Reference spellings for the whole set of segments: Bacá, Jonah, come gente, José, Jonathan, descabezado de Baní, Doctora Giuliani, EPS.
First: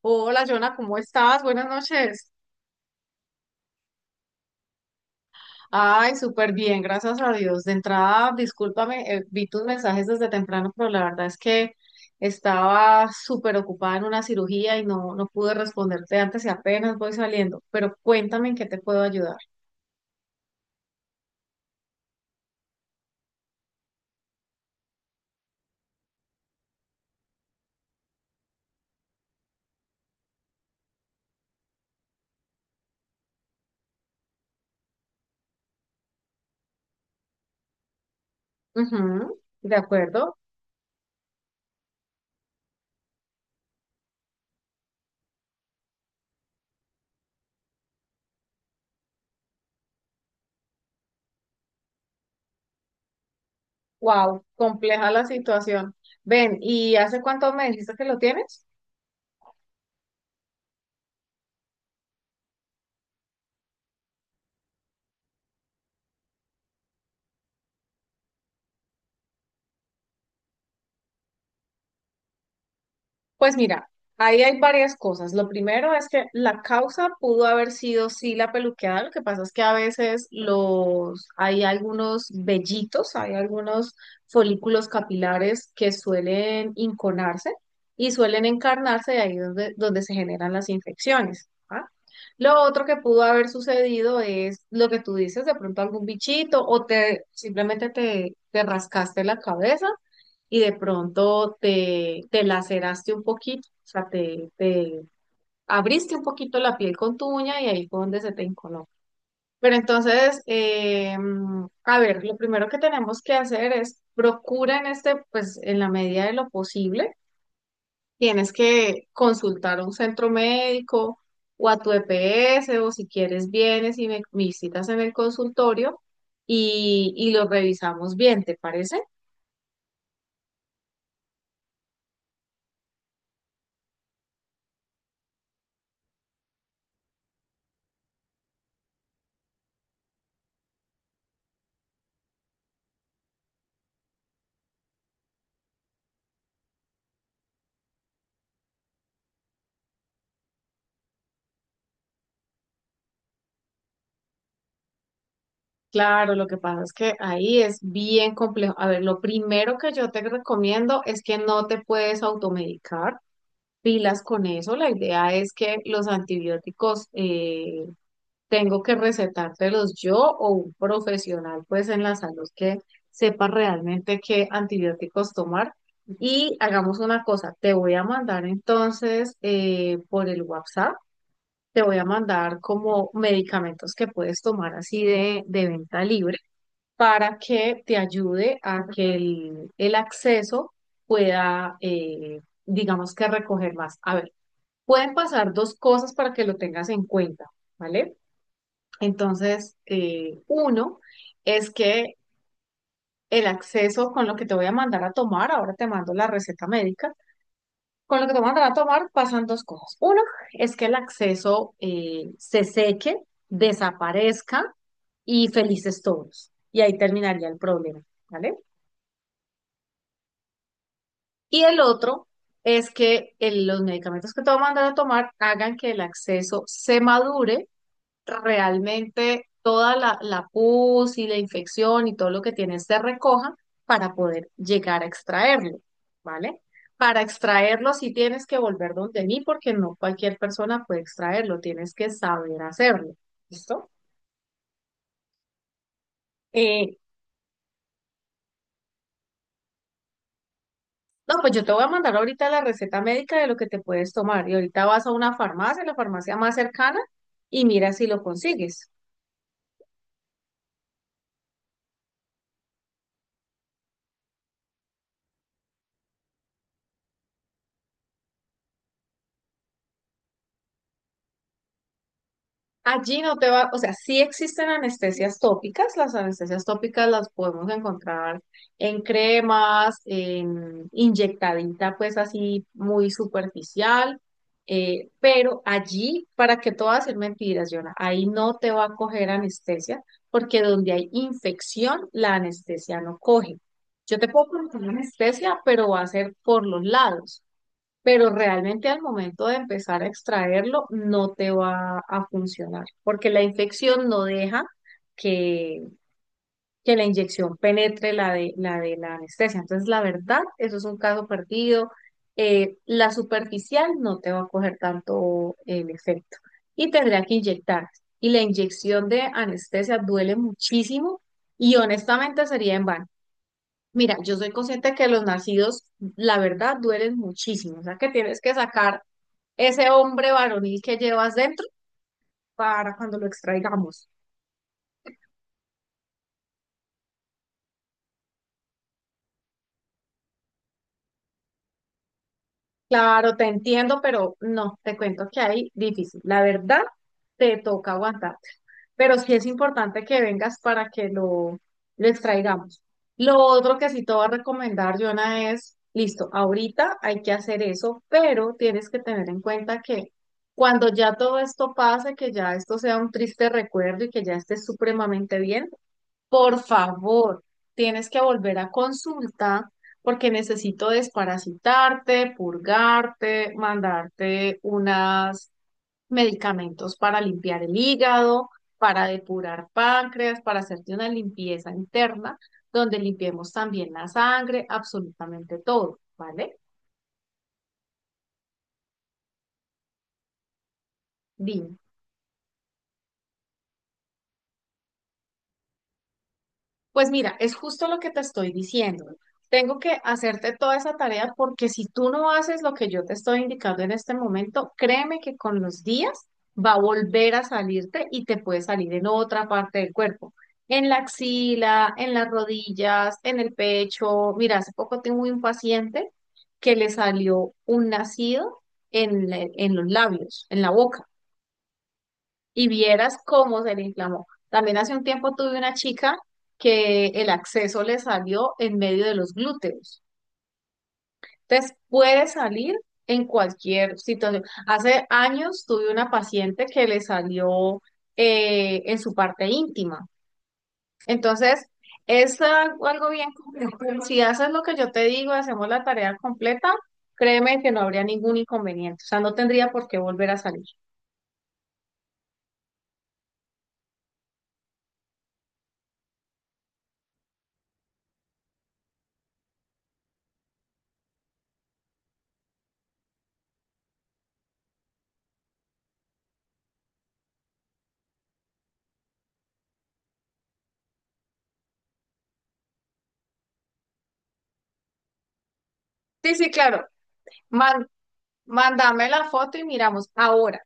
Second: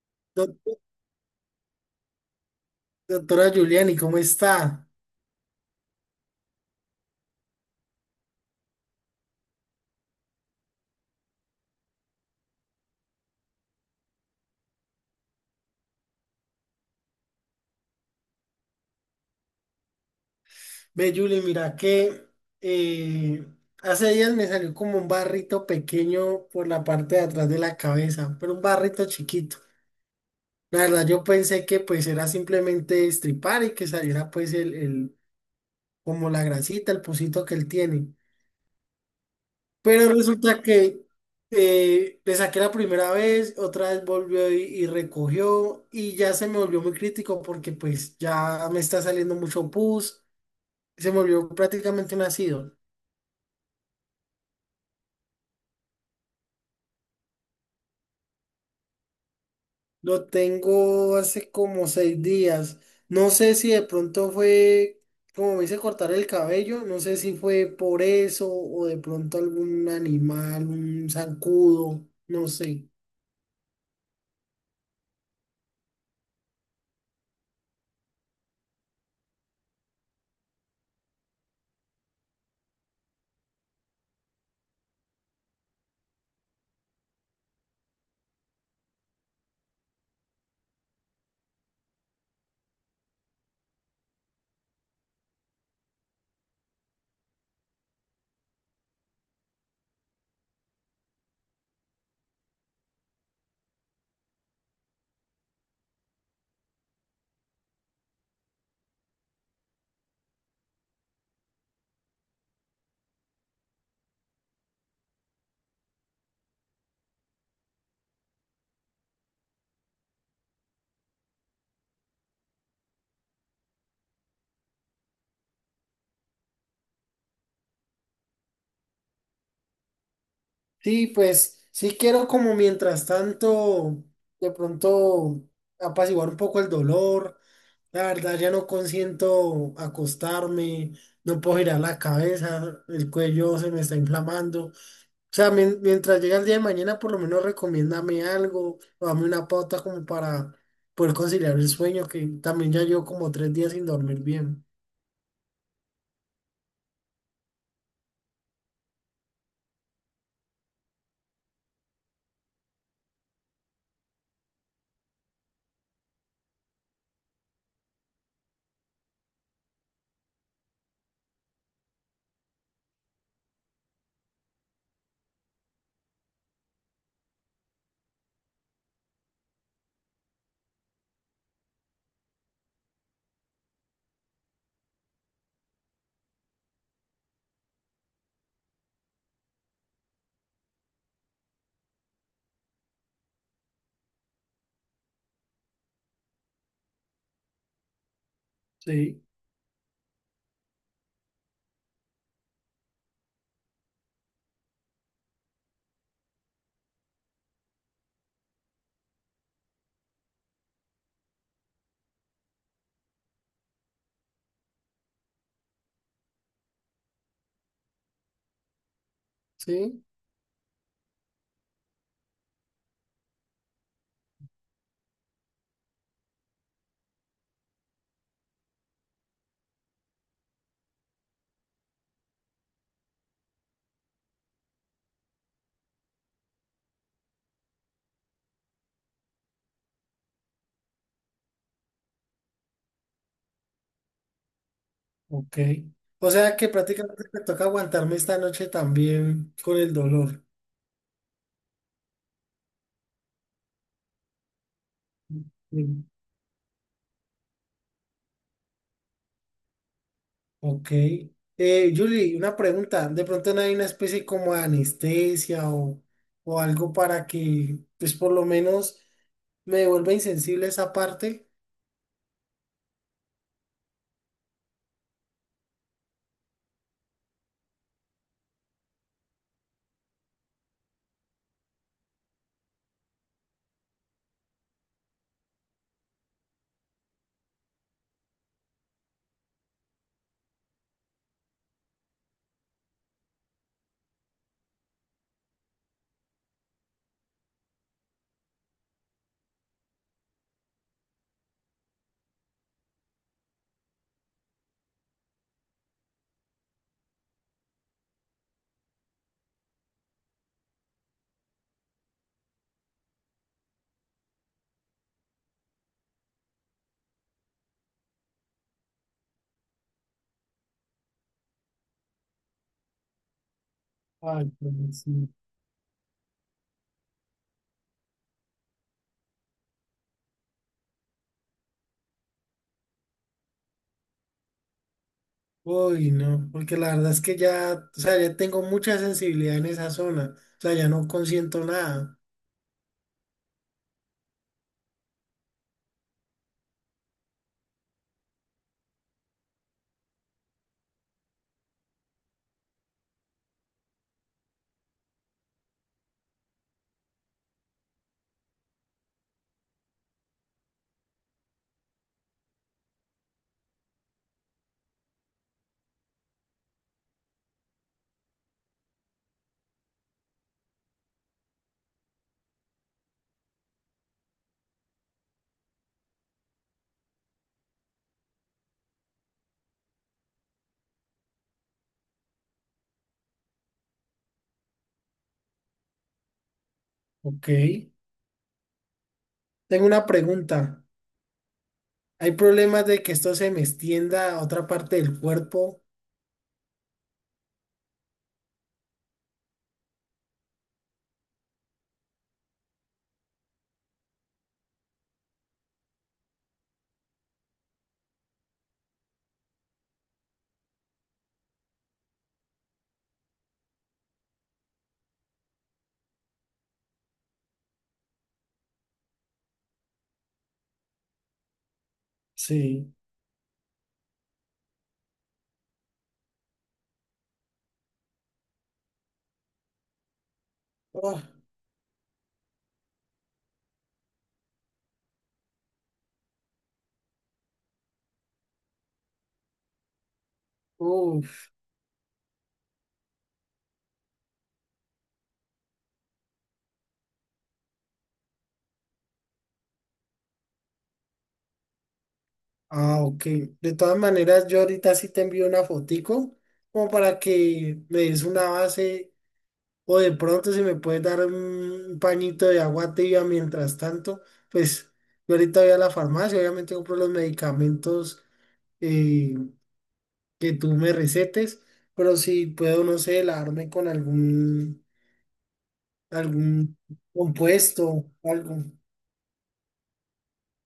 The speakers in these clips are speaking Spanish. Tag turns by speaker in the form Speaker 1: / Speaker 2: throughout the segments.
Speaker 1: Hola,
Speaker 2: Doc-
Speaker 1: Jonah, ¿cómo estás? Buenas noches.
Speaker 2: Doctora Giuliani, ¿cómo está?
Speaker 1: Ay, súper bien, gracias a Dios. De entrada, discúlpame, vi tus mensajes desde temprano, pero la verdad es que estaba súper ocupada en una cirugía y no pude responderte antes y apenas voy saliendo. Pero cuéntame en qué te puedo ayudar.
Speaker 2: Ve, Julie, mira que eh, hace días me salió como un barrito pequeño por la parte de atrás de la cabeza, pero un barrito chiquito. La verdad, yo pensé que pues era simplemente estripar y que saliera pues como la grasita, el pusito que él tiene.
Speaker 1: Ujú, ¿de
Speaker 2: Pero
Speaker 1: acuerdo?
Speaker 2: resulta que le saqué la primera vez, otra vez volvió y recogió y ya se me volvió muy crítico porque pues ya me está saliendo mucho pus. Se me volvió prácticamente un ácido.
Speaker 1: Wow, compleja la situación. Ven, ¿y hace cuánto me dijiste que lo tienes?
Speaker 2: Lo tengo hace como 6 días. No sé si de pronto fue, como me hice cortar el cabello, no sé si fue por eso o de pronto algún animal, un zancudo, no sé.
Speaker 1: Pues mira, ahí hay varias cosas. Lo primero es que la causa pudo haber sido sí la peluqueada. Lo que pasa es que a veces los hay algunos vellitos, hay algunos folículos capilares que suelen inconarse y suelen encarnarse de ahí donde se generan las infecciones. ¿Ah? Lo otro que pudo haber sucedido es lo que tú dices, de pronto algún bichito o te simplemente te rascaste la cabeza y de pronto te laceraste un poquito, o sea, te abriste un poquito la piel con tu uña y ahí fue donde se te encoló. Pero entonces, a ver, lo primero que tenemos que hacer es procura en este, pues en la medida de lo posible, tienes que consultar a un centro médico o a tu EPS o si quieres vienes y me visitas en el consultorio y lo revisamos bien, ¿te parece?
Speaker 2: Sí, pues sí quiero como mientras tanto, de pronto apaciguar un poco el dolor. La verdad ya no consiento acostarme, no puedo girar la cabeza, el cuello se me está inflamando. O sea, mientras llega el día de mañana, por lo menos recomiéndame algo o dame una pauta como para poder conciliar el sueño, que también ya llevo como 3 días sin dormir bien.
Speaker 1: Claro, lo que pasa es que ahí es bien complejo. A ver, lo primero que yo te recomiendo es que no te puedes automedicar. Pilas con eso. La idea es que los antibióticos tengo que recetártelos yo o un profesional, pues en la salud que sepa realmente qué antibióticos tomar. Y hagamos una cosa, te voy a mandar entonces por el WhatsApp, te voy a mandar como medicamentos que puedes tomar así de venta libre para que te ayude a que el acceso pueda, digamos que recoger más. A ver, pueden pasar dos cosas para que lo tengas en cuenta, ¿vale?
Speaker 2: Sí,
Speaker 1: Entonces, uno es que el acceso con lo que te voy a mandar a tomar, ahora te mando la receta médica, con lo que te voy a mandar a tomar pasan dos cosas. Uno es que el acceso se seque, desaparezca y felices todos. Y ahí terminaría el problema, ¿vale?
Speaker 2: sí,
Speaker 1: Y el otro es que los medicamentos que te va a mandar a tomar hagan que el acceso se madure realmente toda la pus y la infección y todo lo que tiene se recoja para poder llegar a extraerlo, ¿vale? Para extraerlo sí tienes que volver donde mí porque no cualquier persona puede extraerlo, tienes que saber hacerlo, ¿listo?
Speaker 2: ok. O sea que
Speaker 1: Eh,
Speaker 2: prácticamente me toca aguantarme esta noche también con el dolor.
Speaker 1: No, pues yo te voy a mandar ahorita la receta médica de lo que te puedes tomar y ahorita vas a una farmacia, la
Speaker 2: Mm.
Speaker 1: farmacia más cercana, y mira si lo consigues.
Speaker 2: Ok. Julie, una pregunta. ¿De pronto no hay una especie como de anestesia o algo para que, pues por lo menos me vuelva insensible esa parte?
Speaker 1: Allí no te va, o sea, sí existen anestesias tópicas las podemos encontrar en cremas, en inyectadita, pues así muy superficial, pero allí, para que todo hacer mentiras, Yona, ahí no te va a coger anestesia, porque donde hay infección, la anestesia no coge. Yo te puedo poner una anestesia, pero va a ser por los lados pero realmente al momento de empezar a extraerlo no te va a funcionar, porque la infección no deja que, que la inyección penetre la de la anestesia. Entonces, la verdad, eso es un caso perdido. La superficial no te va a coger tanto el efecto y tendría que inyectar. Y la inyección de anestesia duele muchísimo y honestamente sería en vano. Mira, yo soy
Speaker 2: Ay,
Speaker 1: consciente
Speaker 2: pues
Speaker 1: que los
Speaker 2: sí.
Speaker 1: nacidos, la verdad, duelen muchísimo. O sea, que tienes que sacar ese hombre varonil que llevas dentro para cuando lo extraigamos.
Speaker 2: Uy, no, porque la verdad es que ya, o sea, ya tengo mucha sensibilidad en esa zona, o sea, ya no consiento nada.
Speaker 1: Claro, te entiendo, pero no, te cuento que ahí difícil. La verdad, te toca aguantar, pero sí es importante que vengas para que lo extraigamos. Lo otro que sí te voy a recomendar, Jonah, es, listo, ahorita hay que hacer eso, pero tienes que tener en cuenta que cuando ya todo esto pase, que ya esto sea un triste recuerdo y que ya estés supremamente bien, por favor, tienes que volver a consulta porque necesito desparasitarte, purgarte, mandarte unos medicamentos para limpiar el hígado, para depurar páncreas, para hacerte una limpieza interna, donde limpiemos también la sangre, absolutamente todo, ¿vale?
Speaker 2: Ok. Tengo una pregunta.
Speaker 1: Dime.
Speaker 2: ¿Hay problemas de que esto se me extienda a otra parte del cuerpo?
Speaker 1: Pues mira, es justo lo que te estoy diciendo. Tengo que hacerte toda esa tarea porque si tú no haces lo que yo te estoy indicando en este momento, créeme que con los días va a volver a salirte y te puede salir en otra parte del cuerpo, en la axila, en las rodillas, en el pecho. Mira, hace poco tengo un paciente que le salió un nacido en, en los labios, en la boca y
Speaker 2: Sí.
Speaker 1: vieras cómo se le inflamó. También hace un tiempo tuve una chica que el acceso le salió en medio de los glúteos.
Speaker 2: Oh,
Speaker 1: Entonces, puede salir en cualquier situación. Hace años tuve una paciente que le salió en su parte íntima.
Speaker 2: uf.
Speaker 1: Entonces, es algo bien complejo. Si haces lo que yo te digo, hacemos la tarea completa, créeme que no habría ningún inconveniente. O sea, no tendría por qué volver a salir.
Speaker 2: Ah, ok. De todas maneras, yo ahorita sí te envío una fotico como para que me des una base. O de pronto si me puedes dar un pañito de agua tibia mientras tanto, pues yo ahorita voy a la farmacia, obviamente compro los medicamentos eh, que tú me recetes, pero si puedo, no sé, lavarme con
Speaker 1: Sí, sí,
Speaker 2: algún
Speaker 1: claro. Más
Speaker 2: compuesto, algo.
Speaker 1: Mándame la foto y miramos. Ahora,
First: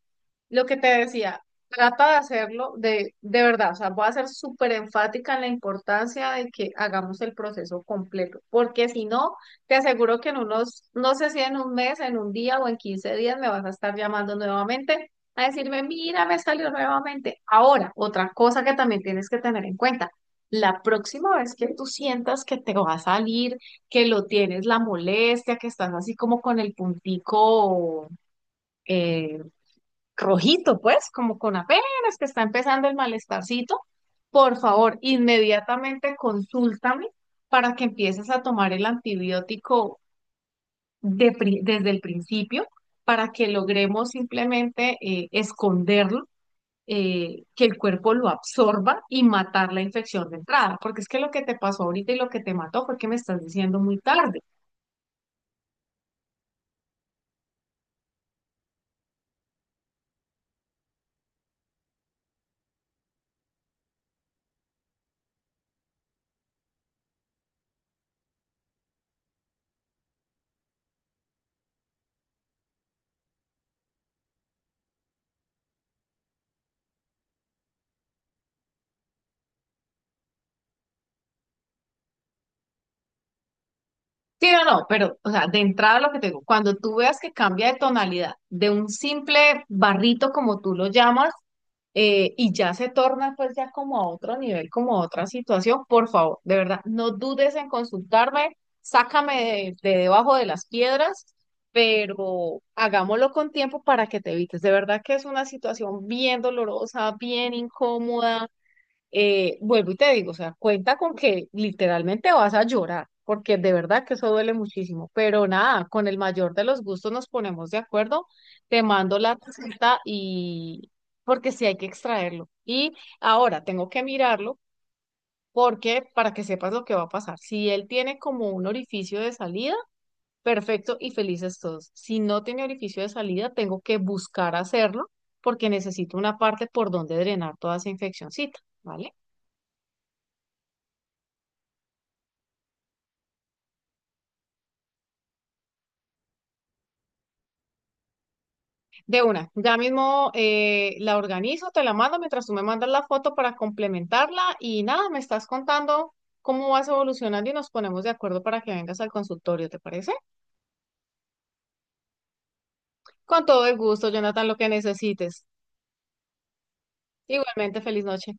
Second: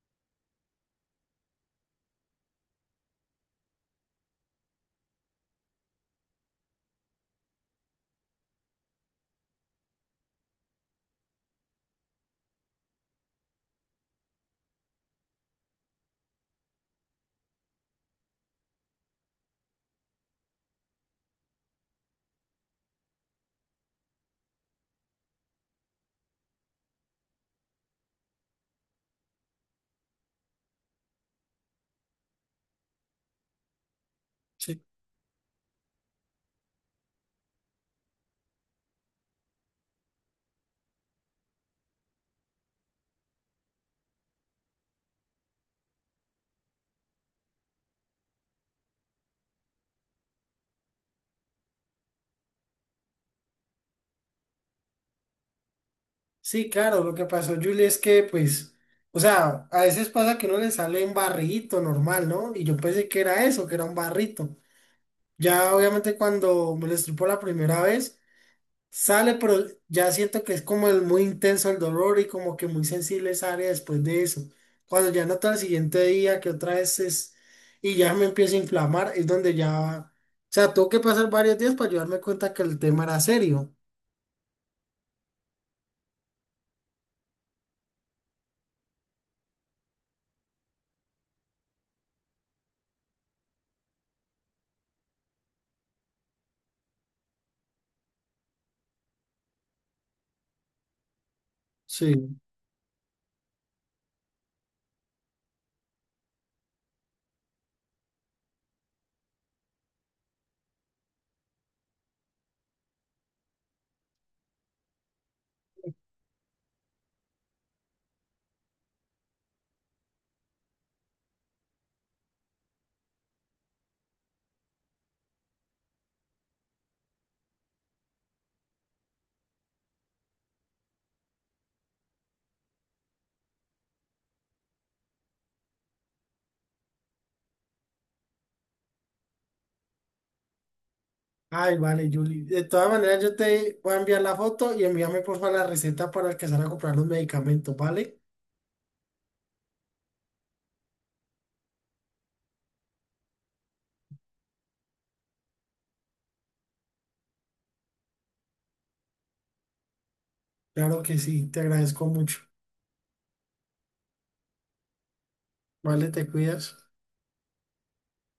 Speaker 1: lo que te decía, trata de hacerlo de verdad, o sea, voy a ser súper enfática en la importancia de que hagamos el proceso completo, porque si no, te aseguro que en unos, no sé si en un mes, en un día o en 15 días me vas a estar llamando nuevamente a decirme, mira, me salió nuevamente. Ahora, otra cosa que también tienes que tener en cuenta. La próxima vez que tú sientas que te va a salir, que lo tienes la molestia, que estás así como con el puntico eh, rojito, pues, como con apenas que está empezando el malestarcito, por
Speaker 2: Sí,
Speaker 1: favor, inmediatamente consúltame para que empieces a tomar el antibiótico desde el principio, para que logremos simplemente esconderlo, que el cuerpo lo absorba y matar la infección de entrada, porque es que lo que te pasó ahorita y lo que te mató fue que me estás diciendo muy tarde.
Speaker 2: sí, claro, lo que pasó, Julie, es que pues, o sea, a veces pasa que uno le sale un barrito normal, ¿no? Y yo pensé que era eso, que era un barrito. Ya obviamente cuando me lo estripó la primera vez, sale, pero ya siento que es como el muy intenso el dolor y como que muy sensible esa área después de eso. Cuando ya noto el siguiente día que otra vez es y ya me empiezo a inflamar, es donde ya, o sea, tuvo que pasar varios días para yo darme cuenta que el tema era serio.
Speaker 1: Sí, no, pero, o sea, de entrada lo que te digo, cuando tú veas que cambia de tonalidad de un simple barrito, como tú lo llamas, y ya se torna pues ya como a otro nivel, como a otra situación, por favor, de verdad, no dudes en consultarme, sácame de debajo de las piedras,
Speaker 2: Sí.
Speaker 1: pero hagámoslo con tiempo para que te evites. De verdad que es una situación bien dolorosa, bien incómoda vuelvo y te digo, o sea, cuenta con que literalmente vas a llorar, porque de verdad que eso duele muchísimo, pero nada, con el mayor de los gustos nos ponemos de acuerdo, te mando la receta y porque sí hay que extraerlo. Y ahora tengo que mirarlo porque para que sepas lo que va a pasar. Si él tiene como un orificio de salida, perfecto y felices todos. Si no tiene orificio de salida, tengo que buscar hacerlo porque necesito una parte por donde drenar toda esa infeccióncita, ¿vale?
Speaker 2: Ay, vale, Julie. De todas maneras, yo te voy a enviar la foto y envíame por favor la receta para alcanzar a comprar los medicamentos, ¿vale?
Speaker 1: De una, ya mismo la organizo, te la mando mientras tú me mandas la foto para complementarla y nada, me estás contando cómo vas evolucionando y nos ponemos de acuerdo para que vengas al consultorio, ¿te parece?
Speaker 2: Claro que sí, te agradezco mucho.
Speaker 1: Con todo el gusto, Jonathan, lo que necesites.
Speaker 2: Vale, te cuidas.
Speaker 1: Igualmente, feliz noche.